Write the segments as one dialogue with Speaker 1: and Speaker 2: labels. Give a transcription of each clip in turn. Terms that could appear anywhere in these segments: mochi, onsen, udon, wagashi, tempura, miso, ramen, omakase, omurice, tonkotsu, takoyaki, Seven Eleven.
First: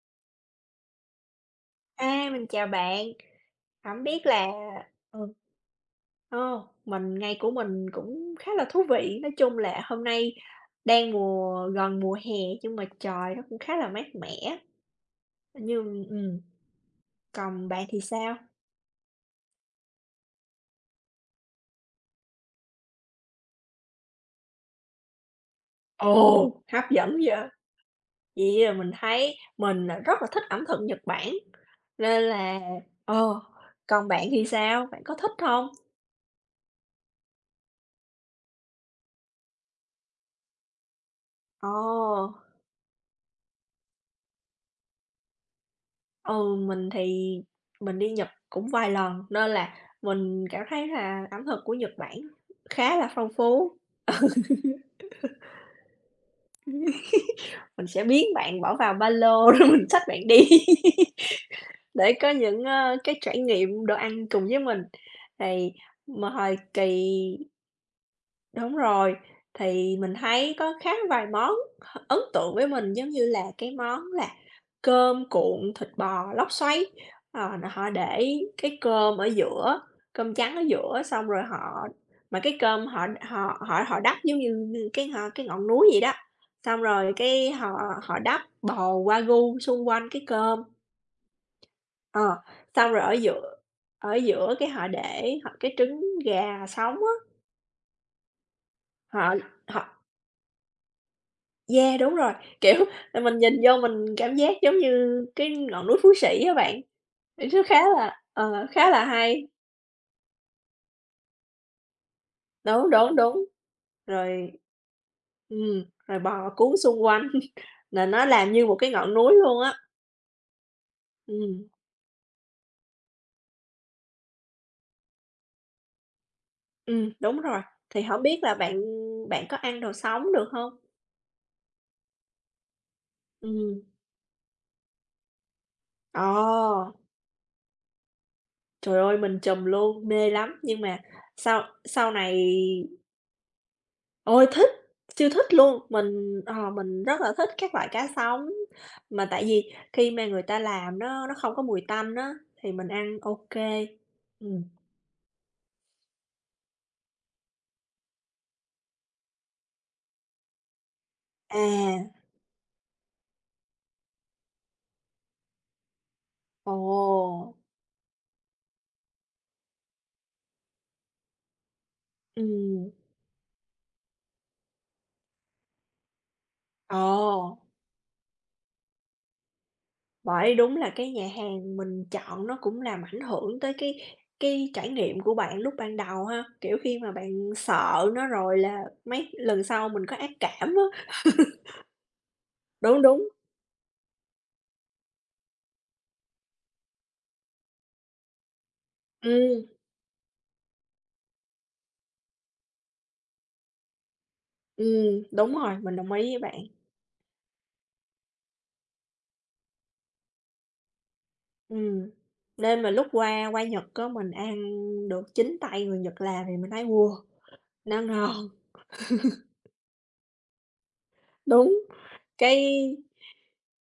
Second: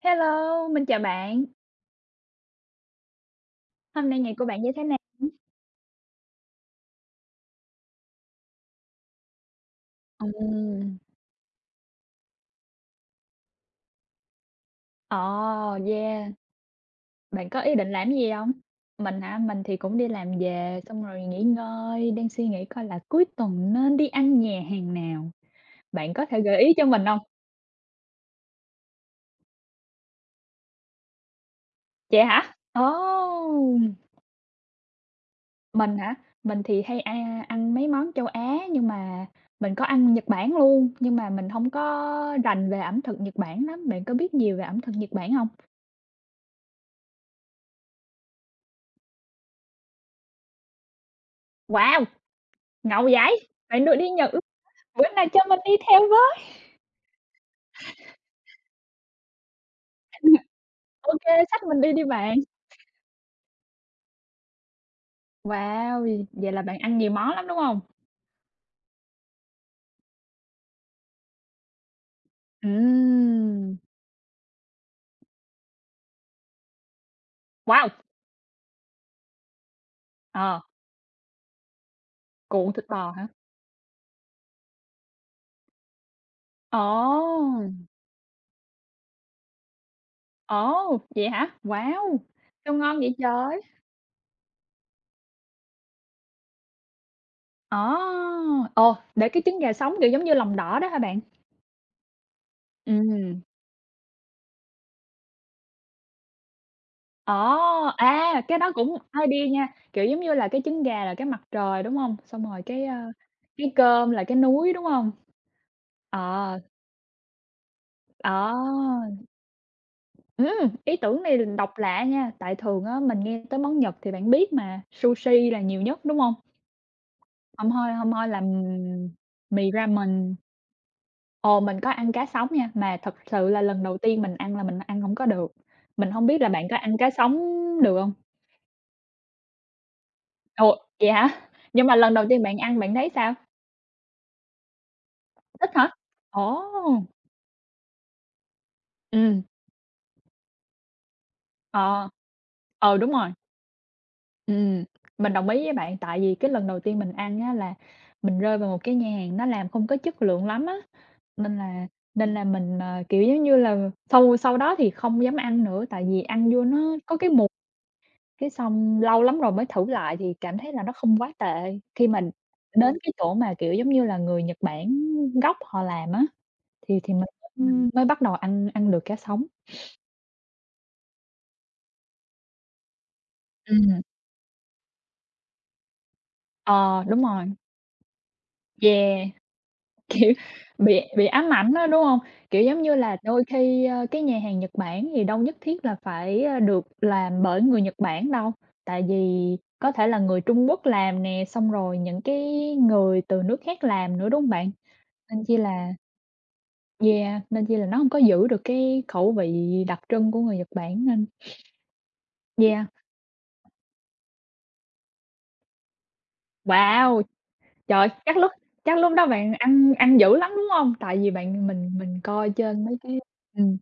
Speaker 1: Hello, mình chào bạn.
Speaker 2: A, mình chào bạn. Hổng
Speaker 1: Hôm nay
Speaker 2: biết
Speaker 1: ngày của
Speaker 2: là
Speaker 1: bạn như thế nào?
Speaker 2: ừ. Ờ, mình ngày của mình cũng khá là thú vị, nói chung là hôm nay
Speaker 1: Ừm,
Speaker 2: đang mùa gần mùa hè nhưng mà trời nó cũng khá là mát mẻ,
Speaker 1: ờ,
Speaker 2: như
Speaker 1: yeah.
Speaker 2: ừm,
Speaker 1: Bạn có
Speaker 2: còn
Speaker 1: ý
Speaker 2: bạn
Speaker 1: định
Speaker 2: thì
Speaker 1: làm gì
Speaker 2: sao?
Speaker 1: không? Mình hả? Mình thì cũng đi làm về xong rồi nghỉ ngơi, đang suy nghĩ coi là cuối tuần nên đi ăn nhà hàng nào. Bạn có thể gợi
Speaker 2: Ồ,
Speaker 1: ý
Speaker 2: hấp
Speaker 1: cho mình
Speaker 2: dẫn
Speaker 1: không?
Speaker 2: vậy! Vậy là mình thấy mình là rất là thích ẩm thực Nhật Bản, nên
Speaker 1: Vậy hả?
Speaker 2: là ờ,
Speaker 1: Ồ!
Speaker 2: còn bạn thì sao? Bạn có thích không?
Speaker 1: Mình hả? Mình thì hay ăn mấy món châu Á, nhưng mà mình có ăn Nhật Bản luôn, nhưng mà mình không
Speaker 2: Ồ.
Speaker 1: có rành về ẩm thực Nhật Bản lắm. Bạn có biết nhiều về ẩm thực Nhật Bản không?
Speaker 2: Ừ, mình thì mình đi Nhật cũng vài lần nên là mình cảm thấy là ẩm thực của Nhật
Speaker 1: Wow!
Speaker 2: Bản khá
Speaker 1: Ngầu
Speaker 2: là phong
Speaker 1: vậy!
Speaker 2: phú.
Speaker 1: Bạn đưa đi Nhật, bữa nào cho mình đi theo với.
Speaker 2: Mình sẽ biến bạn bỏ vào ba lô rồi mình xách bạn đi
Speaker 1: Ô kê, xách mình đi đi
Speaker 2: để có
Speaker 1: bạn.
Speaker 2: những, cái trải nghiệm đồ ăn cùng với mình. Thì
Speaker 1: Wow! Vậy
Speaker 2: mà
Speaker 1: vậy
Speaker 2: hồi
Speaker 1: là bạn ăn
Speaker 2: kỳ
Speaker 1: nhiều món lắm, đúng hông?
Speaker 2: đúng rồi, thì mình thấy có khá vài món h ấn tượng với mình, giống như là cái
Speaker 1: Ừm.
Speaker 2: món là cơm cuộn thịt bò lóc xoáy. Ờ, là họ
Speaker 1: Wow!
Speaker 2: để cái cơm ở giữa, cơm trắng
Speaker 1: Ờ,
Speaker 2: ở giữa, xong rồi họ mà cái
Speaker 1: cuộn thịt
Speaker 2: cơm họ
Speaker 1: bò hả?
Speaker 2: họ họ họ đắp giống như cái họ cái ngọn núi vậy đó, xong rồi cái họ
Speaker 1: Ồ!
Speaker 2: họ đắp bò Wagyu xung quanh cái cơm,
Speaker 1: Ồ, vậy hả? Wow!
Speaker 2: ờ,
Speaker 1: Sao
Speaker 2: xong
Speaker 1: ngon
Speaker 2: rồi ở
Speaker 1: vậy
Speaker 2: giữa
Speaker 1: trời?
Speaker 2: ở giữa cái họ để họ cái trứng gà sống á,
Speaker 1: Ờ, ồ, để
Speaker 2: họ
Speaker 1: cái trứng gà sống,
Speaker 2: họ
Speaker 1: kiểu, giống như lòng đỏ đó hả bạn?
Speaker 2: yeah, đúng rồi, kiểu, là mình
Speaker 1: Ừm.
Speaker 2: nhìn vô mình cảm giác giống như cái ngọn núi Phú Sĩ á bạn,
Speaker 1: Ồ,
Speaker 2: thì nó khá là
Speaker 1: cái đó
Speaker 2: khá
Speaker 1: cũng
Speaker 2: là
Speaker 1: hay
Speaker 2: hay.
Speaker 1: đi nha, kiểu, giống như là, cái trứng gà là cái mặt trời, đúng hông? Xong rồi
Speaker 2: Đúng, đúng, đúng,
Speaker 1: cái cơm là cái
Speaker 2: rồi
Speaker 1: núi, đúng hông?
Speaker 2: rồi bò
Speaker 1: Ờ.
Speaker 2: cuốn xung quanh là nó
Speaker 1: Ờ,
Speaker 2: làm như một cái ngọn núi luôn á.
Speaker 1: ừm, ý tưởng này
Speaker 2: Ừm,
Speaker 1: độc lạ nha, tại thường á mình nghe tới món Nhật thì bạn biết mà, sushi là nhiều nhất, đúng hông?
Speaker 2: đúng rồi, thì
Speaker 1: Hông
Speaker 2: hổng
Speaker 1: hôi là
Speaker 2: biết là bạn bạn có
Speaker 1: Mì
Speaker 2: ăn đồ sống
Speaker 1: ramen.
Speaker 2: được hông?
Speaker 1: Ồ, mình có ăn cá sống nha, mà thật sự là
Speaker 2: Ừm,
Speaker 1: lần đầu tiên mình ăn là mình ăn hổng có được. Mình hông biết là bạn có
Speaker 2: ờ,
Speaker 1: ăn cá sống được hông?
Speaker 2: trời ơi, mình trùm luôn, mê lắm,
Speaker 1: Ồ,
Speaker 2: nhưng mà
Speaker 1: vậy hả?
Speaker 2: sau
Speaker 1: Nhưng mà
Speaker 2: sau
Speaker 1: lần đầu tiên
Speaker 2: này
Speaker 1: bạn ăn bạn thấy sao?
Speaker 2: ôi, thích, siêu thích
Speaker 1: Thích
Speaker 2: luôn!
Speaker 1: hả?
Speaker 2: Mình,
Speaker 1: Ồ!
Speaker 2: mình rất là thích các loại cá sống, mà
Speaker 1: Ừm,
Speaker 2: tại vì khi mà người ta làm nó không có mùi
Speaker 1: ờ.
Speaker 2: tanh á, thì mình
Speaker 1: Ờ, đúng
Speaker 2: ăn
Speaker 1: rồi.
Speaker 2: ok. Ừm.
Speaker 1: Ừm, mình đồng ý với bạn, tại vì cái lần đầu tiên mình ăn á là mình rơi vào một cái nhà hàng nó làm không có chất lượng lắm á, nên
Speaker 2: À,
Speaker 1: là nên là mình, kiểu, giống như là, sau sau đó thì không dám ăn nữa, tại vì ăn vô
Speaker 2: ồ,
Speaker 1: nó có cái mùi, cái xong lâu lắm rồi mới thử lại thì cảm thấy là nó không quá tệ. Khi mà
Speaker 2: ừm,
Speaker 1: đến cái chỗ mà, kiểu, giống như là, người Nhật Bản gốc họ làm á, thì
Speaker 2: ồ,
Speaker 1: thì mình mới mới bắt đầu ăn ăn được cá sống.
Speaker 2: bởi đúng là cái nhà hàng mình chọn nó cũng làm ảnh hưởng tới cái
Speaker 1: Ừm,
Speaker 2: cái trải nghiệm của bạn lúc ban đầu ha, kiểu, khi
Speaker 1: ờ,
Speaker 2: mà
Speaker 1: đúng
Speaker 2: bạn
Speaker 1: rồi,
Speaker 2: sợ nó rồi là
Speaker 1: yeah.
Speaker 2: mấy lần sau mình có ác
Speaker 1: Kiểu,
Speaker 2: cảm
Speaker 1: bị
Speaker 2: á.
Speaker 1: bị ám ảnh á, đúng hông? Kiểu, giống như
Speaker 2: Đúng,
Speaker 1: là
Speaker 2: đúng.
Speaker 1: đôi khi, cái nhà hàng Nhật Bản thì đâu nhất thiết là phải, được làm bởi người Nhật Bản đâu, tại vì
Speaker 2: Ừm,
Speaker 1: có thể là người Trung Quốc làm nè, xong rồi những cái người từ nước khác làm nữa, đúng hông bạn? Nên
Speaker 2: đúng
Speaker 1: chi
Speaker 2: rồi,
Speaker 1: là
Speaker 2: mình đồng ý với bạn.
Speaker 1: yeah, nên chi là nó hông có giữ được cái khẩu vị đặc trưng của người Nhật Bản nên
Speaker 2: Ừm, nên
Speaker 1: yeah.
Speaker 2: mà lúc qua qua Nhật á, mình ăn được chính tay người Nhật làm thì mình thấy, wow,
Speaker 1: Wow!
Speaker 2: nó
Speaker 1: Trời, chắc
Speaker 2: ngon.
Speaker 1: lúc chắc lúc đó bạn ăn ăn dữ lắm, đúng hông? Tại vì bạn
Speaker 2: Đúng,
Speaker 1: mình coi trên
Speaker 2: cái
Speaker 1: mấy cái ừm,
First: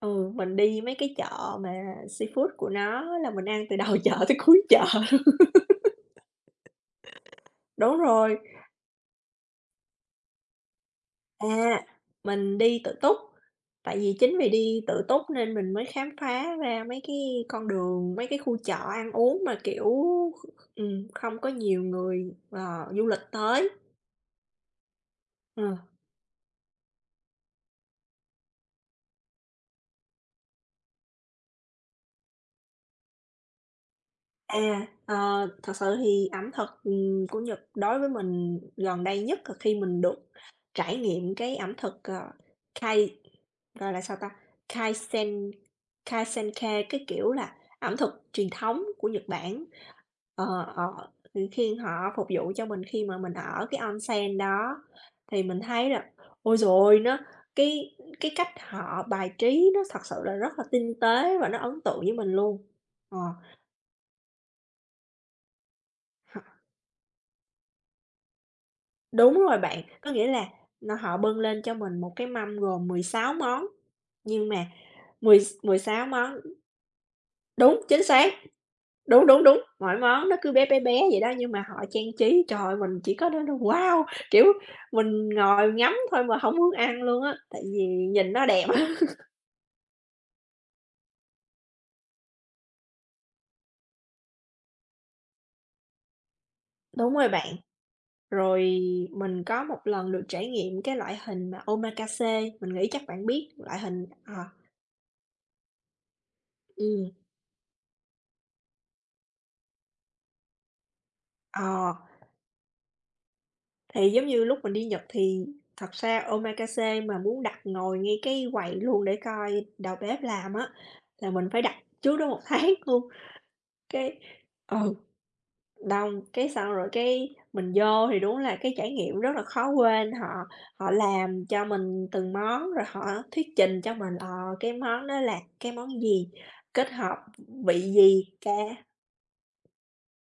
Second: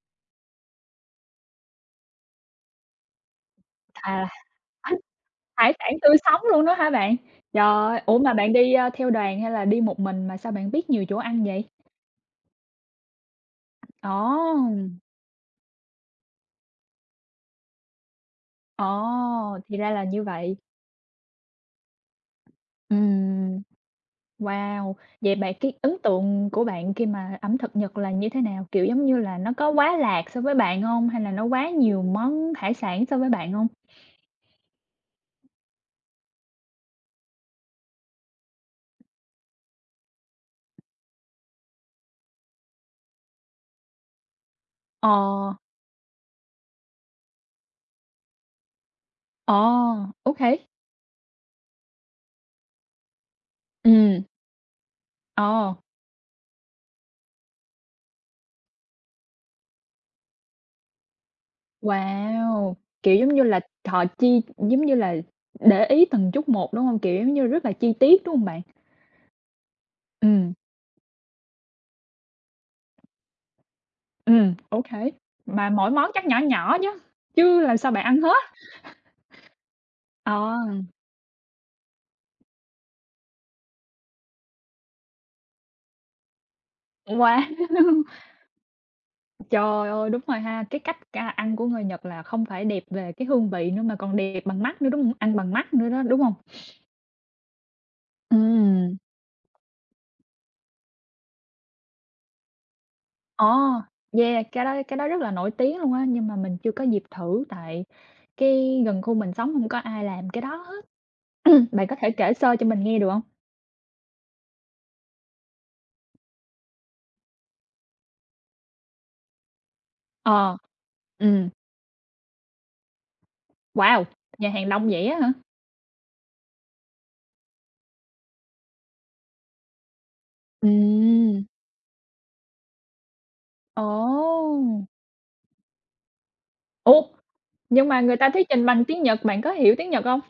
Speaker 2: ừ, mình đi mấy cái chợ mà seafood của nó là mình ăn từ đầu chợ
Speaker 1: thà
Speaker 2: tới cuối chợ luôn.
Speaker 1: hải sản tươi sống luôn đó hả bạn?
Speaker 2: Đúng
Speaker 1: Trời, ủa, mà
Speaker 2: rồi,
Speaker 1: bạn đi, theo đoàn hay là đi một mình mà sao bạn biết nhiều chỗ ăn vậy?
Speaker 2: à, mình đi tự túc, tại vì chính vì
Speaker 1: Ồ,
Speaker 2: đi tự túc nên mình mới khám phá ra mấy cái con đường, mấy cái khu chợ
Speaker 1: ồ,
Speaker 2: ăn uống mà,
Speaker 1: thì ra
Speaker 2: kiểu,
Speaker 1: là như vậy.
Speaker 2: kh không có nhiều người, du lịch
Speaker 1: Ừm,
Speaker 2: tới.
Speaker 1: wow, vậy bạn cái
Speaker 2: Ờ.
Speaker 1: ấn tượng của bạn khi mà ẩm thực Nhật là như thế nào? Kiểu, giống như là, nó có quá lạc so với bạn hông? Hay là nó quá nhiều món hải sản so với bạn hông?
Speaker 2: À, thật sự thì ẩm thực, của Nhật đối với mình gần đây nhất là khi mình được trải nghiệm cái ẩm thực, ờ, Kai gọi là sao ta?
Speaker 1: Ờ,
Speaker 2: Kaisen Kaizenkai, cái kiểu là ẩm thực truyền thống của Nhật Bản.
Speaker 1: ờ,
Speaker 2: Ờ,
Speaker 1: okay.
Speaker 2: ờ, thì khi họ phục vụ cho mình khi mà mình ở cái
Speaker 1: Ừm,
Speaker 2: onsen đó thì mình
Speaker 1: ờ.
Speaker 2: thấy là ôi rồi nó cái cách họ bài trí nó thật sự là rất là tinh tế và nó ấn tượng với mình luôn.
Speaker 1: Wow! Kiểu,
Speaker 2: Ờ.
Speaker 1: giống như là, họ giống như là, để ý từng chút một, đúng hông? Kiểu, giống như rất là chi tiết, đúng hông bạn?
Speaker 2: Đúng rồi bạn, có nghĩa là
Speaker 1: Ừm,
Speaker 2: nó họ bưng lên cho mình một cái mâm gồm 16 món, nhưng mà
Speaker 1: ô kê.
Speaker 2: mười
Speaker 1: Mà
Speaker 2: mười
Speaker 1: mỗi
Speaker 2: sáu
Speaker 1: món chắc nhỏ
Speaker 2: món
Speaker 1: nhỏ chứ, chứ làm
Speaker 2: đúng,
Speaker 1: sao
Speaker 2: chính
Speaker 1: bạn ăn
Speaker 2: xác,
Speaker 1: hết?
Speaker 2: đúng, đúng, đúng, mỗi món
Speaker 1: Ờ,
Speaker 2: nó cứ bé, bé, bé vậy đó, nhưng mà họ trang trí, trời ơi, mình chỉ có đó thôi, wow, kiểu, mình ngồi ngắm thôi mà không muốn ăn luôn á,
Speaker 1: wow!
Speaker 2: tại vì nhìn nó đẹp.
Speaker 1: Trời ơi, đúng rồi ha, cái cách ăn của người Nhật là không phải đẹp về cái hương vị nữa mà còn đẹp bằng mắt nữa, đúng hông? Ăn bằng mắt nữa đó, đúng hông?
Speaker 2: Đúng rồi bạn, rồi
Speaker 1: Ừm,
Speaker 2: mình có một lần được trải nghiệm cái loại hình mà omakase, mình nghĩ chắc bạn
Speaker 1: ờ,
Speaker 2: biết loại hình ờ,
Speaker 1: yeah, cái đó rất là nổi tiếng luôn á, nhưng mà mình chưa có dịp
Speaker 2: ừm,
Speaker 1: thử tại cái gần khu mình sống hông có ai làm cái đó. Bạn
Speaker 2: ờ.
Speaker 1: có thể kể sơ cho mình nghe được hông?
Speaker 2: Thì giống như lúc mình đi Nhật thì thật ra omakase mà muốn đặt ngồi ngay cái quầy luôn để coi đầu bếp làm
Speaker 1: Ờ.
Speaker 2: á, là mình
Speaker 1: Ừm.
Speaker 2: phải đặt trước đó một tháng luôn.
Speaker 1: Wow!
Speaker 2: Cái
Speaker 1: Nhà hàng đông
Speaker 2: ừ,
Speaker 1: vậy á hả?
Speaker 2: đông, cái xong rồi cái mình vô thì đúng là cái trải nghiệm rất là khó quên, họ họ
Speaker 1: Ừm.
Speaker 2: làm cho mình từng món, rồi họ thuyết trình cho mình, cái
Speaker 1: Ồ!
Speaker 2: món đó là cái món gì, kết
Speaker 1: Ủa,
Speaker 2: hợp vị
Speaker 1: nhưng mà người
Speaker 2: gì,
Speaker 1: ta thuyết
Speaker 2: cả
Speaker 1: trình bằng tiếng Nhật, bạn có hiểu tiếng Nhật hông?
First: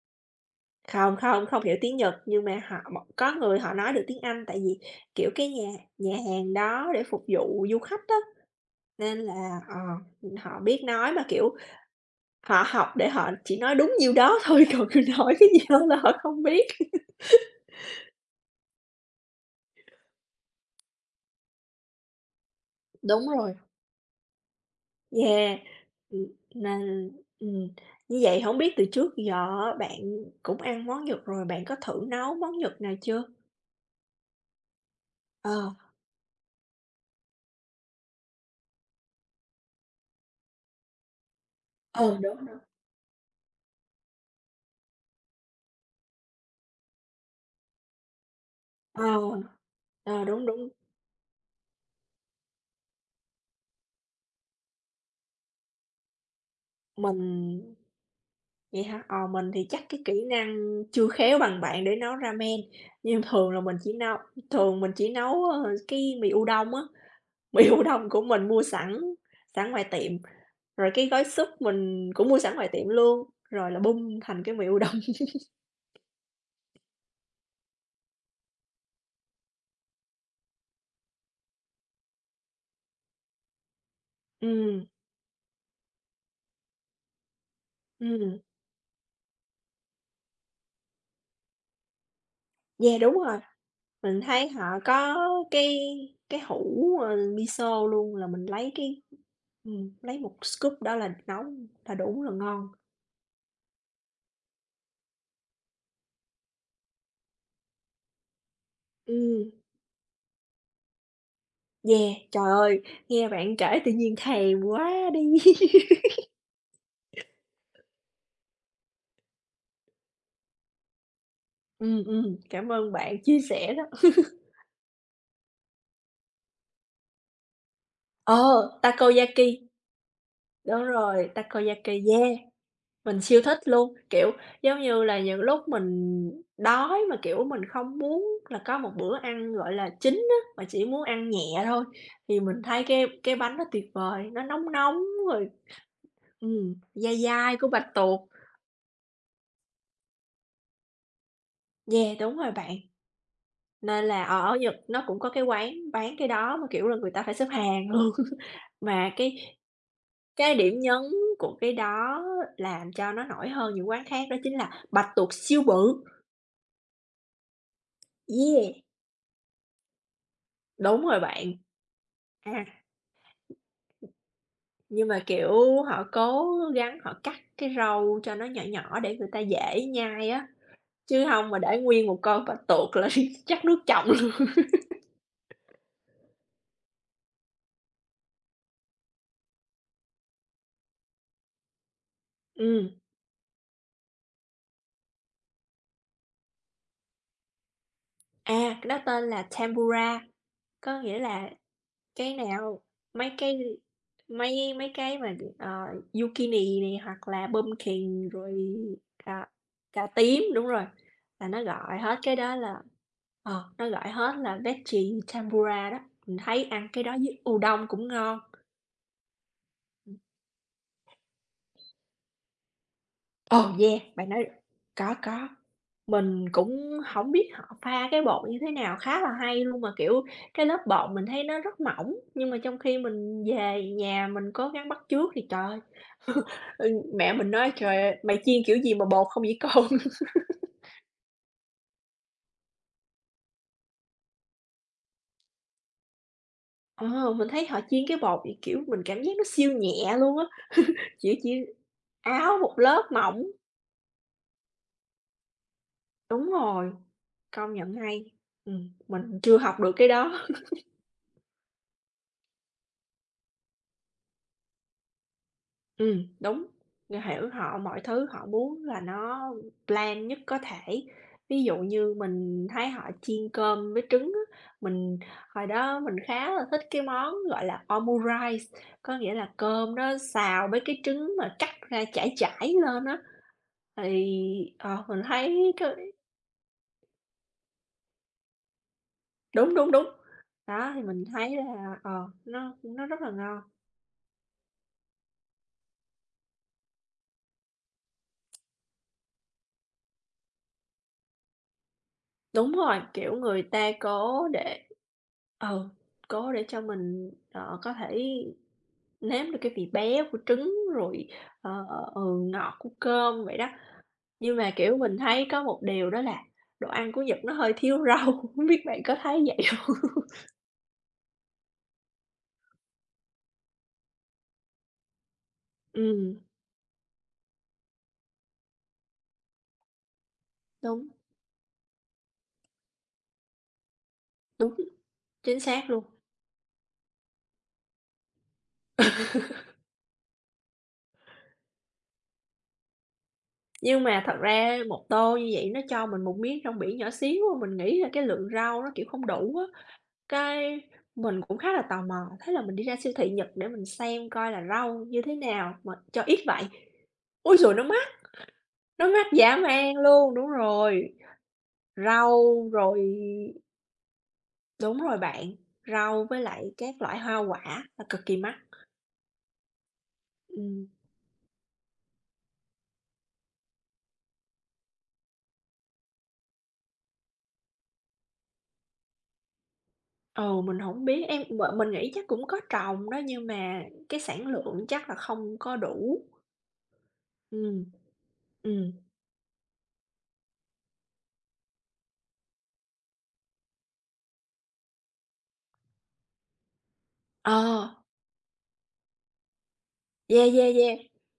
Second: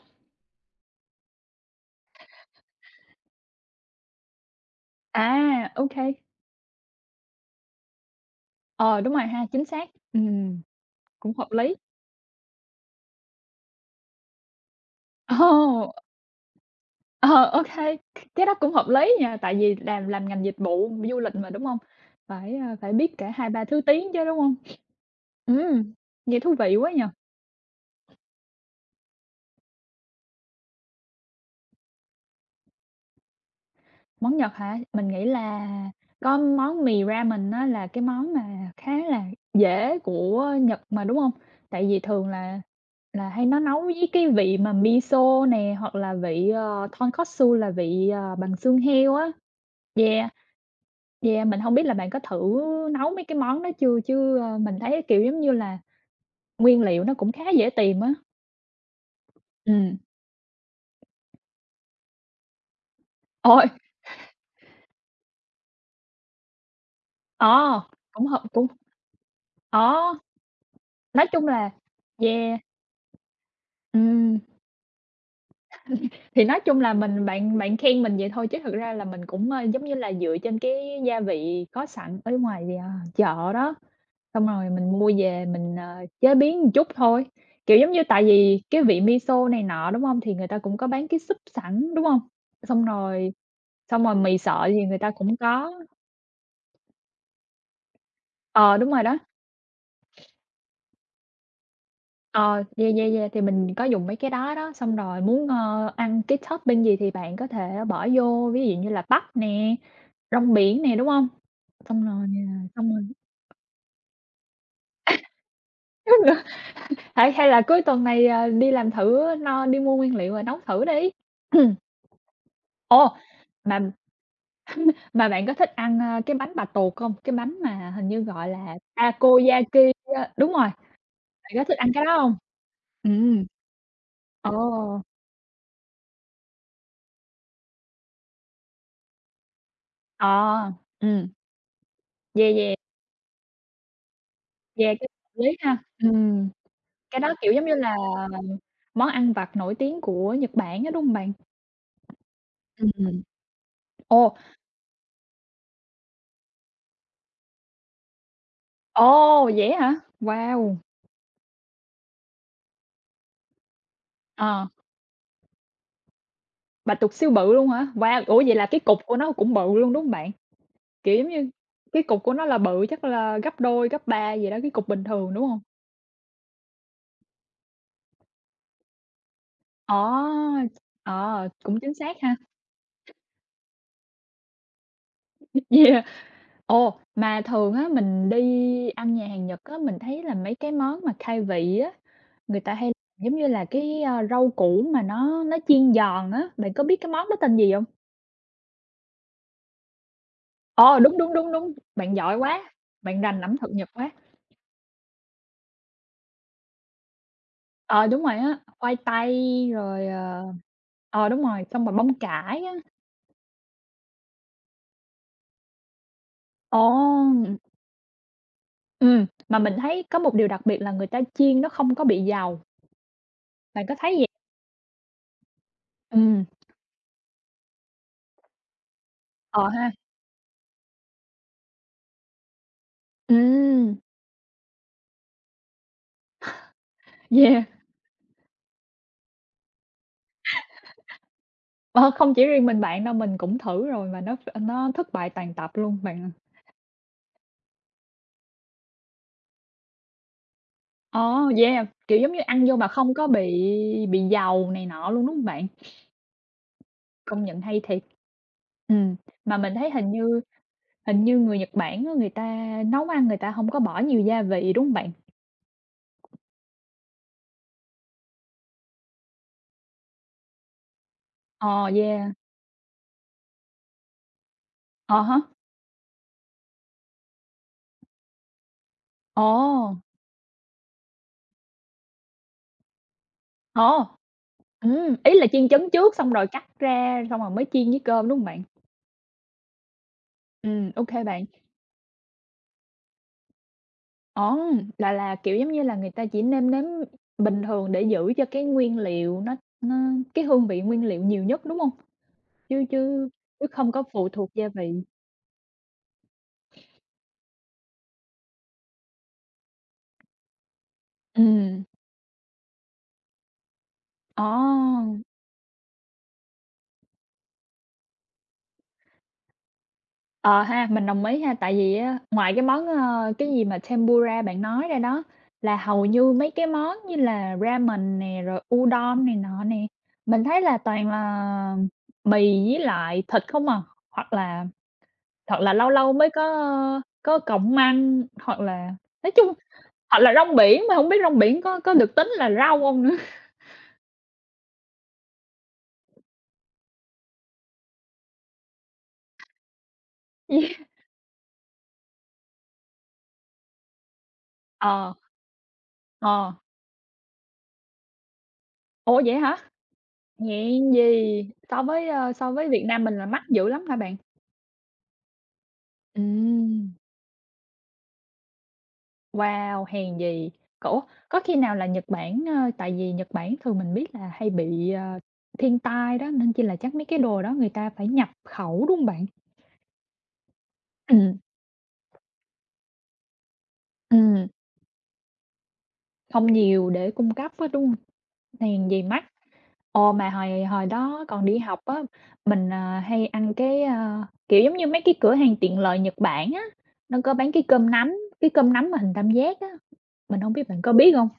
Speaker 2: không, không, không hiểu tiếng Nhật nhưng mà họ một có người họ nói được tiếng Anh tại vì,
Speaker 1: À,
Speaker 2: kiểu, cái nhà
Speaker 1: ô kê.
Speaker 2: nhà hàng đó để phục vụ du khách đó
Speaker 1: Ờ, đúng
Speaker 2: nên
Speaker 1: rồi
Speaker 2: là,
Speaker 1: ha, chính xác.
Speaker 2: họ biết nói mà,
Speaker 1: Cũng hợp
Speaker 2: kiểu,
Speaker 1: lý.
Speaker 2: họ học để họ chỉ nói đúng nhiêu đó thôi, còn cứ nói cái gì đó
Speaker 1: Ồ!
Speaker 2: là họ không biết.
Speaker 1: Ờ, ô kê, cái đó cũng hợp lý nha, tại vì làm ngành dịch vụ du lịch mà, đúng hông? Phải biết
Speaker 2: Đúng
Speaker 1: cả hai
Speaker 2: rồi,
Speaker 1: ba thứ tiếng chứ, đúng hông?
Speaker 2: yeah,
Speaker 1: Ừm,
Speaker 2: ừm,
Speaker 1: nghe thú vị quá nhỉ?
Speaker 2: nên ừm, như vậy không biết từ trước giờ á bạn cũng ăn món Nhật rồi, bạn có thử nấu món Nhật nào chưa?
Speaker 1: Món Nhật hả? Mình nghĩ là
Speaker 2: Ờ,
Speaker 1: có món mì ramen á là cái món mà khá là dễ của Nhật mà, đúng hông? Tại vì
Speaker 2: ừ,
Speaker 1: thường
Speaker 2: đúng, đúng.
Speaker 1: là hay nó nấu với cái vị mà miso nè, hoặc là vị, tonkotsu là vị, bằng xương
Speaker 2: Ờ,
Speaker 1: heo á.
Speaker 2: ờ,
Speaker 1: Yeah,
Speaker 2: đúng, đúng,
Speaker 1: yeah, mình hông biết là bạn có thử nấu mấy cái món đó chưa? Chứ, mình thấy, kiểu, giống như là nguyên liệu nó cũng khá dễ
Speaker 2: mình
Speaker 1: tìm á.
Speaker 2: vậy hả? Ờ, mình thì chắc
Speaker 1: Ừm,
Speaker 2: cái kỹ năng chưa khéo bằng bạn để nấu ramen, nhưng thường là
Speaker 1: ôi,
Speaker 2: mình chỉ nấu thường mình chỉ nấu, cái mì udon á, mì
Speaker 1: ờ,
Speaker 2: udon của
Speaker 1: cũng hợp
Speaker 2: mình mua
Speaker 1: cũng
Speaker 2: sẵn sẵn ngoài tiệm,
Speaker 1: ờ,
Speaker 2: rồi cái gói
Speaker 1: nói chung
Speaker 2: súp
Speaker 1: là
Speaker 2: mình cũng mua sẵn
Speaker 1: yeah,
Speaker 2: ngoài tiệm luôn, rồi là bung
Speaker 1: ừm.
Speaker 2: thành cái mì udon.
Speaker 1: Thì nói chung là mình bạn bạn khen mình vậy thôi chứ thực ra là mình cũng, giống như là, dựa trên cái gia vị có sẵn ở ngoài, chợ đó, xong rồi
Speaker 2: Ừ,
Speaker 1: mình mua về mình, chế biến một chút thôi. Kiểu, giống như, tại
Speaker 2: ừm,
Speaker 1: vì cái vị miso này nọ, đúng không? Thì người ta cũng có bán cái súp sẵn, đúng không? Xong
Speaker 2: yeah, đúng
Speaker 1: rồi
Speaker 2: rồi, mình
Speaker 1: mì
Speaker 2: thấy
Speaker 1: sợi
Speaker 2: họ
Speaker 1: gì người ta
Speaker 2: có
Speaker 1: cũng có
Speaker 2: cái cái hũ, miso luôn là mình lấy
Speaker 1: ờ, đúng rồi
Speaker 2: cái
Speaker 1: đó.
Speaker 2: lấy một scoop đó là nấu là đủ là
Speaker 1: Ờ,
Speaker 2: ngon.
Speaker 1: yeah, yeah, yeah, thì mình có dùng mấy cái đó đó, xong rồi muốn, ăn cái topping gì thì bạn có thể bỏ vô, ví dụ như là bắp
Speaker 2: Ừm.
Speaker 1: nè, rong biển nè, đúng không? Xong
Speaker 2: Yeah,
Speaker 1: rồi,
Speaker 2: trời ơi,
Speaker 1: xong rồi
Speaker 2: nghe bạn kể tự nhiên thèm quá đi.
Speaker 1: hay hay là cuối tuần này, đi làm thử no đi mua nguyên liệu rồi nấu thử đi.
Speaker 2: Cảm ơn
Speaker 1: Ồ,
Speaker 2: bạn chia sẻ
Speaker 1: mà
Speaker 2: đó.
Speaker 1: mà bạn có thích ăn, cái bánh bà tuột không? Cái bánh mà hình như
Speaker 2: Ờ,
Speaker 1: gọi là
Speaker 2: takoyaki,
Speaker 1: takoyaki á đúng rồi,
Speaker 2: đúng rồi,
Speaker 1: bạn có thích
Speaker 2: takoyaki,
Speaker 1: ăn cái đó không?
Speaker 2: yeah, mình siêu
Speaker 1: Ừm,
Speaker 2: thích luôn, kiểu,
Speaker 1: ồ,
Speaker 2: giống như là, những lúc mình đói mà, kiểu, mình không muốn là có một bữa ăn, gọi là, chính á,
Speaker 1: ờ,
Speaker 2: mà chỉ muốn
Speaker 1: ừm,
Speaker 2: ăn nhẹ thôi, thì
Speaker 1: yeah,
Speaker 2: mình
Speaker 1: yeah.
Speaker 2: thấy cái bánh nó tuyệt vời, nó nóng
Speaker 1: Yeah,
Speaker 2: nóng
Speaker 1: cái hợp
Speaker 2: rồi,
Speaker 1: lý ha. Ừm,
Speaker 2: dai
Speaker 1: cái đó, kiểu,
Speaker 2: dai
Speaker 1: giống
Speaker 2: của
Speaker 1: như
Speaker 2: bạch
Speaker 1: là ờ,
Speaker 2: tuộc.
Speaker 1: món ăn vặt nổi tiếng của Nhật Bản á, đúng hông bạn?
Speaker 2: Yeah, đúng rồi bạn.
Speaker 1: Ừm.
Speaker 2: Nên là
Speaker 1: Ồ,
Speaker 2: ở ở Nhật nó cũng có cái quán bán cái đó mà, kiểu là, người ta phải xếp hàng luôn. Mà
Speaker 1: ồ, vậy á hả?
Speaker 2: cái
Speaker 1: Wow!
Speaker 2: điểm nhấn của cái đó làm cho nó nổi hơn những quán khác đó chính
Speaker 1: Ờ,
Speaker 2: là bạch tuộc siêu bự.
Speaker 1: bạch tuộc siêu bự luôn hả? Wow, ủa, vậy là
Speaker 2: Yeah,
Speaker 1: cái cục của nó cũng bự luôn, đúng hông bạn?
Speaker 2: đúng
Speaker 1: Kiểu,
Speaker 2: rồi
Speaker 1: giống như,
Speaker 2: bạn.
Speaker 1: cái cục của nó là
Speaker 2: À,
Speaker 1: bự chắc là gấp đôi, gấp ba gì đó cái cục bình
Speaker 2: nhưng mà,
Speaker 1: thường, đúng hông?
Speaker 2: kiểu, họ cố gắng họ cắt cái râu cho nó nhỏ nhỏ để người ta dễ nhai á,
Speaker 1: Ờ,
Speaker 2: chứ
Speaker 1: ờ,
Speaker 2: không mà
Speaker 1: cũng
Speaker 2: để
Speaker 1: chính
Speaker 2: nguyên
Speaker 1: xác
Speaker 2: một
Speaker 1: ha.
Speaker 2: con bạch tuộc là chắc nước chọng luôn.
Speaker 1: Yeah. Ồ, mà thường á, mình đi ăn nhà hàng Nhật á, mình thấy là mấy cái món mà khai vị á. Người ta
Speaker 2: Ừm,
Speaker 1: hay giống như là cái, rau củ mà nó chiên giòn á, bạn có biết cái món đó tên gì hông?
Speaker 2: à, cái đó tên là Tempura,
Speaker 1: Ờ,
Speaker 2: có
Speaker 1: đúng,
Speaker 2: nghĩa
Speaker 1: đúng,
Speaker 2: là
Speaker 1: đúng, đúng, bạn
Speaker 2: cái
Speaker 1: giỏi quá,
Speaker 2: nào?
Speaker 1: bạn
Speaker 2: Mấy
Speaker 1: rành ẩm
Speaker 2: cái
Speaker 1: thực Nhật quá.
Speaker 2: mấy mấy cái mà, zucchini nè, hoặc là
Speaker 1: Ờ, đúng
Speaker 2: pumpkin
Speaker 1: rồi
Speaker 2: rồi
Speaker 1: á, khoai tây
Speaker 2: cà
Speaker 1: rồi,
Speaker 2: cà tím, đúng rồi,
Speaker 1: đúng
Speaker 2: là nó
Speaker 1: rồi, xong rồi
Speaker 2: gọi
Speaker 1: bông
Speaker 2: hết cái đó
Speaker 1: cải á.
Speaker 2: là nó gọi hết là veggie tempura đó. Mình thấy
Speaker 1: Ồ!
Speaker 2: ăn cái đó với udon cũng ngon.
Speaker 1: Mà mình thấy có một điều đặc biệt là người ta chiên nó không có bị dầu,
Speaker 2: Ồ,
Speaker 1: bạn có
Speaker 2: yeah,
Speaker 1: thấy vậy?
Speaker 2: bạn nói có, có.
Speaker 1: Ừm,
Speaker 2: Mình cũng hổng biết họ pha cái bột như thế nào, khá là
Speaker 1: ờ
Speaker 2: hay luôn
Speaker 1: ha,
Speaker 2: mà, kiểu, cái lớp bột mình thấy nó rất mỏng, nhưng mà trong khi mình về
Speaker 1: ừm,
Speaker 2: nhà mình cố gắng bắt chước thì trời ơi, ừ, mẹ mình
Speaker 1: yeah.
Speaker 2: nói: "Trời ơi, mày chiên kiểu gì mà bột không vậy con?"
Speaker 1: Ờ, không chỉ riêng mình bạn đâu, mình cũng thử rồi mà nó thất bại tàn tập luôn bạn à.
Speaker 2: Ờ, mình thấy họ chiên cái bột thì, kiểu, mình cảm giác nó siêu nhẹ luôn á, chỉ
Speaker 1: Ồ,
Speaker 2: chỉ
Speaker 1: yeah, kiểu, giống như
Speaker 2: áo
Speaker 1: ăn
Speaker 2: một
Speaker 1: vô mà
Speaker 2: lớp
Speaker 1: không có
Speaker 2: mỏng.
Speaker 1: bị dầu này nọ luôn, đúng hông bạn?
Speaker 2: Đúng rồi,
Speaker 1: Công nhận
Speaker 2: công
Speaker 1: hay
Speaker 2: nhận
Speaker 1: thiệt.
Speaker 2: hay.
Speaker 1: Ừm,
Speaker 2: Mình chưa
Speaker 1: mà mình
Speaker 2: học
Speaker 1: thấy
Speaker 2: được cái
Speaker 1: hình
Speaker 2: đó.
Speaker 1: như hình như người Nhật Bản á, người ta nấu ăn người ta hông có bỏ nhiều gia vị, đúng hông bạn?
Speaker 2: Đúng, mình hiểu họ, mọi thứ họ muốn là nó bland nhất có thể. Ví dụ
Speaker 1: Ờ,
Speaker 2: như
Speaker 1: yeah.
Speaker 2: mình thấy họ chiên cơm với trứng á,
Speaker 1: À
Speaker 2: mình
Speaker 1: há.
Speaker 2: hồi đó mình khá là thích cái món gọi là omurice, có nghĩa là
Speaker 1: Ồ,
Speaker 2: cơm đó xào với cái trứng mà cắt ra chải chải lên á.
Speaker 1: ồ,
Speaker 2: Thì, mình
Speaker 1: ý là chiên
Speaker 2: thấy
Speaker 1: trứng
Speaker 2: cái
Speaker 1: trước xong rồi cắt ra xong rồi mới chiên với cơm, đúng hông bạn?
Speaker 2: đúng, đúng, đúng, đó, thì
Speaker 1: Ô kê
Speaker 2: mình
Speaker 1: bạn.
Speaker 2: thấy là, ờ, nó rất là ngon.
Speaker 1: Ồ, là, kiểu, giống như là, người ta chỉ nêm nếm bình thường để giữ cho cái nguyên liệu nó nó cái hương vị nguyên liệu nhiều nhất, đúng hông?
Speaker 2: Đúng
Speaker 1: Chứ
Speaker 2: rồi,
Speaker 1: chứ
Speaker 2: kiểu, người
Speaker 1: chứ không
Speaker 2: ta
Speaker 1: có phụ
Speaker 2: cố
Speaker 1: thuộc gia
Speaker 2: để
Speaker 1: vị.
Speaker 2: ừ, cố để cho mình, có thể nếm được cái vị béo của trứng rồi,
Speaker 1: Ừm.
Speaker 2: ờ, ờ, ừ, ngọt của cơm vậy đó.
Speaker 1: Ồ!
Speaker 2: Nhưng mà, kiểu, mình thấy có một điều đó là đồ ăn của Nhật nó hơi thiếu rau. Không biết bạn có thấy vậy không?
Speaker 1: Ờ ha, mình đồng ý ha, tại vì á, ngoài cái món, cái gì mà Tempura bạn nói ra đó, là hầu như
Speaker 2: Ừm,
Speaker 1: mấy cái món như là ramen nè, rồi udon này nọ nè, mình thấy là
Speaker 2: đúng,
Speaker 1: toàn là mì với lại thịt không à, hoặc là
Speaker 2: đúng, chính
Speaker 1: lâu
Speaker 2: xác luôn.
Speaker 1: lâu mới có cọng măng, hoặc là nói chung hoặc là rong biển, mà hông biết rong biển có được tính là rau hông nữa.
Speaker 2: Nhưng mà thật ra một tô như vậy nó cho mình một miếng rong biển nhỏ xíu à, mình nghĩ là cái lượng rau nó, kiểu, không đủ á.
Speaker 1: Yeah.
Speaker 2: Cái mình cũng khá là tò mò, thế là mình đi ra siêu thị Nhật để mình xem coi là rau
Speaker 1: Ờ,
Speaker 2: như thế nào mà cho ít
Speaker 1: ờ.
Speaker 2: vậy. Ôi giời, nó
Speaker 1: Ủa,
Speaker 2: mắc
Speaker 1: vậy hả?
Speaker 2: dã man luôn, đúng
Speaker 1: Hèn
Speaker 2: rồi,
Speaker 1: gì? So với
Speaker 2: rau
Speaker 1: Việt
Speaker 2: rồi
Speaker 1: Nam mình là mắc dữ lắm hả bạn?
Speaker 2: đúng rồi bạn, rau với lại
Speaker 1: Ừm.
Speaker 2: các loại hoa quả là cực kỳ mắc.
Speaker 1: Wow, hèn gì!
Speaker 2: Ừm,
Speaker 1: Cổ có khi nào là Nhật Bản, tại vì Nhật Bản thường mình biết là hay bị, thiên tai đó, nên chi là chắc mấy cái đồ đó người ta phải nhập khẩu, đúng hông bạn?
Speaker 2: ừ, mình hổng biết,
Speaker 1: Ừm,
Speaker 2: em m mình nghĩ chắc cũng có trồng đó nhưng mà cái sản
Speaker 1: ừm.
Speaker 2: lượng chắc là không có đủ.
Speaker 1: Không nhiều để cung cấp á,
Speaker 2: Ừm,
Speaker 1: đúng hông? Hèn
Speaker 2: ừm,
Speaker 1: gì mắc. Ồ, mà hồi hồi đó còn đi học á, mình, hay ăn cái, kiểu, giống như mấy cái cửa hàng tiện lợi Nhật Bản á, nó có bán
Speaker 2: ờ,
Speaker 1: cái cơm nắm mà hình tam giác á. Mình
Speaker 2: yeah,
Speaker 1: hông biết
Speaker 2: yeah,
Speaker 1: bạn có
Speaker 2: yeah.
Speaker 1: biết hông?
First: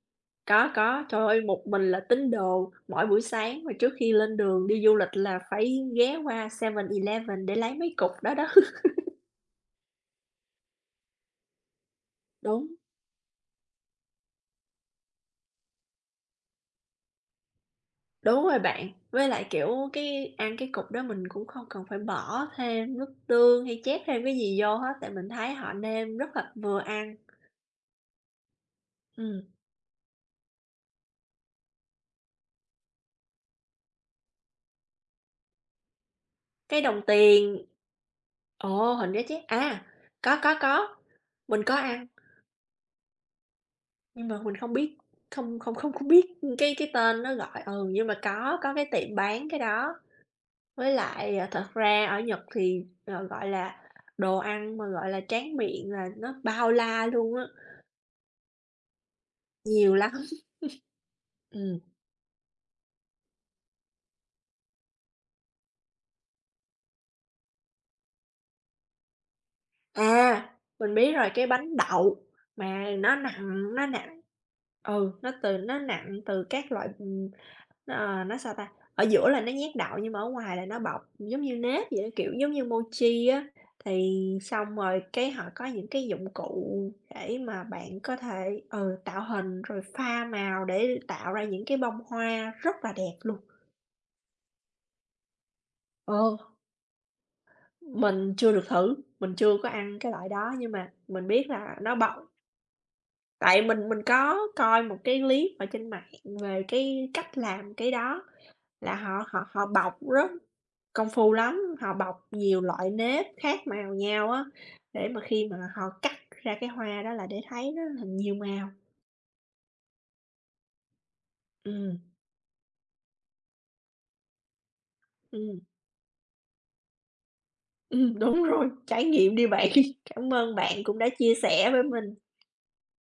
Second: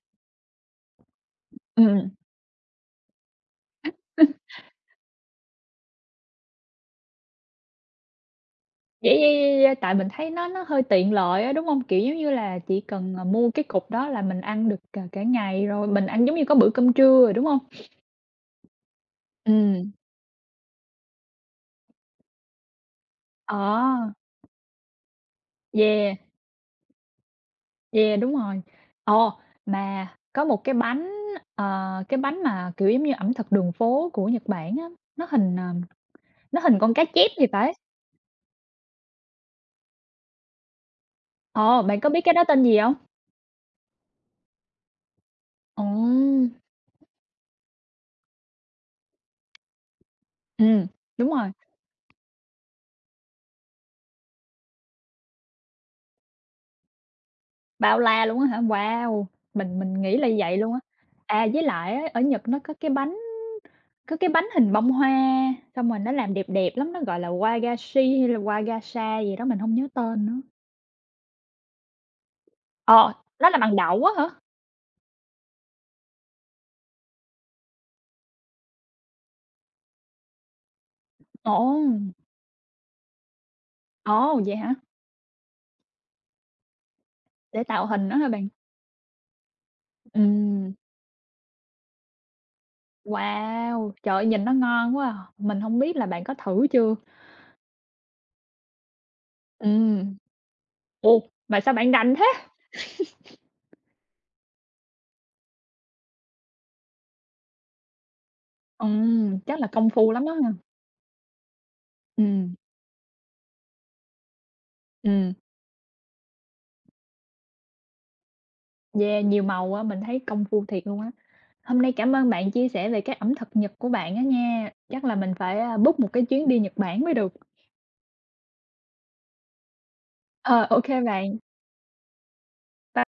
Speaker 2: Có, trời ơi, một
Speaker 1: Ừm,
Speaker 2: mình là
Speaker 1: ừm.
Speaker 2: tín đồ, mỗi buổi sáng mà trước khi lên đường đi du lịch là phải ghé qua 7-Eleven để lấy mấy cục đó đó.
Speaker 1: Yeah, yeah, yeah, yeah, tại mình thấy nó hơi tiện lợi á, đúng hông? Kiểu, giống như là,
Speaker 2: Đúng,
Speaker 1: chỉ cần, mua cái cục đó là mình ăn được cả cả ngày rồi, mình ăn giống như có bữa cơm trưa rồi, đúng hông?
Speaker 2: đúng rồi bạn, với lại, kiểu,
Speaker 1: Ừm.
Speaker 2: cái ăn cái cục đó mình cũng không cần phải bỏ thêm nước
Speaker 1: Ờ,
Speaker 2: tương hay chép thêm cái gì vô hết, tại mình thấy họ
Speaker 1: yeah,
Speaker 2: nêm rất là vừa ăn.
Speaker 1: yeah, đúng rồi. Ồ,
Speaker 2: Ừm,
Speaker 1: mà có một cái bánh, cái bánh mà, kiểu, giống như ẩm thực đường phố của Nhật Bản á, nó hình, ờ, nó hình
Speaker 2: cái
Speaker 1: con
Speaker 2: đồng
Speaker 1: cá chép thì
Speaker 2: tiền
Speaker 1: phải.
Speaker 2: ồ, hình cá chép, à, có, mình có
Speaker 1: Ờ, bạn
Speaker 2: ăn,
Speaker 1: có biết cái đó tên gì hông?
Speaker 2: nhưng mà mình không biết không không không không biết
Speaker 1: Ồ.
Speaker 2: cái tên nó gọi ừ, nhưng mà có cái tiệm bán cái đó.
Speaker 1: Ừm,
Speaker 2: Với
Speaker 1: đúng
Speaker 2: lại, à,
Speaker 1: rồi.
Speaker 2: thật ra ở Nhật thì, ờ, gọi là, đồ ăn mà, gọi là, tráng miệng là nó bao la luôn á,
Speaker 1: Bao la luôn á hả? Wow! Mình
Speaker 2: nhiều
Speaker 1: mình
Speaker 2: lắm.
Speaker 1: nghĩ là vậy luôn á. À, với
Speaker 2: Ừm.
Speaker 1: lại á, ở Nhật nó có cái bánh hình bông hoa, xong rồi nó làm đẹp đẹp lắm, nó gọi là wagashi hay là wagasha gì đó, mình hông nhớ tên nữa.
Speaker 2: À, mình biết rồi, cái bánh đậu mà
Speaker 1: Ờ, nó là bằng
Speaker 2: nó
Speaker 1: đậu á
Speaker 2: nặng
Speaker 1: hả?
Speaker 2: ừ, nó từ nó nặng từ các loại, nó, sao ta, ở giữa là nó nhét đậu nhưng mà ở ngoài là nó bọc giống như nếp
Speaker 1: Ồ!
Speaker 2: vậy á, kiểu giống như mochi á. Thì
Speaker 1: Ồ, vậy hả?
Speaker 2: xong rồi cái họ có những cái dụng cụ để
Speaker 1: Để
Speaker 2: mà
Speaker 1: tạo
Speaker 2: bạn
Speaker 1: hình đó
Speaker 2: có
Speaker 1: hả bạn?
Speaker 2: thể, ừ, tạo hình rồi pha màu
Speaker 1: Ừm,
Speaker 2: để tạo ra những cái bông hoa rất là đẹp luôn.
Speaker 1: wow! Trời ơi, nhìn nó ngon quá à! Mình hông biết là bạn có
Speaker 2: Ờ,
Speaker 1: thử chưa?
Speaker 2: mình chưa được thử, mình chưa có ăn cái
Speaker 1: Ừm.
Speaker 2: loại đó nhưng mà mình
Speaker 1: Ồ,
Speaker 2: biết
Speaker 1: mà sao
Speaker 2: là
Speaker 1: bạn
Speaker 2: nó
Speaker 1: rành thế?
Speaker 2: bọc tại mình có coi một cái clip ở trên mạng về cái cách làm cái đó, là họ họ
Speaker 1: Chắc
Speaker 2: họ
Speaker 1: là công
Speaker 2: bọc
Speaker 1: phu lắm
Speaker 2: rất
Speaker 1: đó ha?
Speaker 2: công phu lắm, họ bọc
Speaker 1: Ừm,
Speaker 2: nhiều loại nếp khác màu nhau á, để mà
Speaker 1: ừm,
Speaker 2: khi mà họ cắt ra cái hoa đó là để thấy nó là nhiều màu.
Speaker 1: yeah, nhiều màu á, mình thấy công phu thiệt luôn á. Hôm nay
Speaker 2: Ừm,
Speaker 1: cảm ơn bạn chia sẻ về các ẩm thực Nhật của bạn á nha. Chắc là mình phải,
Speaker 2: ừm,
Speaker 1: book một cái chuyến đi Nhật Bản mới được.
Speaker 2: đúng rồi, trải nghiệm đi bạn. Cảm ơn
Speaker 1: Ờ,
Speaker 2: bạn
Speaker 1: ok
Speaker 2: cũng đã chia
Speaker 1: bạn.
Speaker 2: sẻ với mình.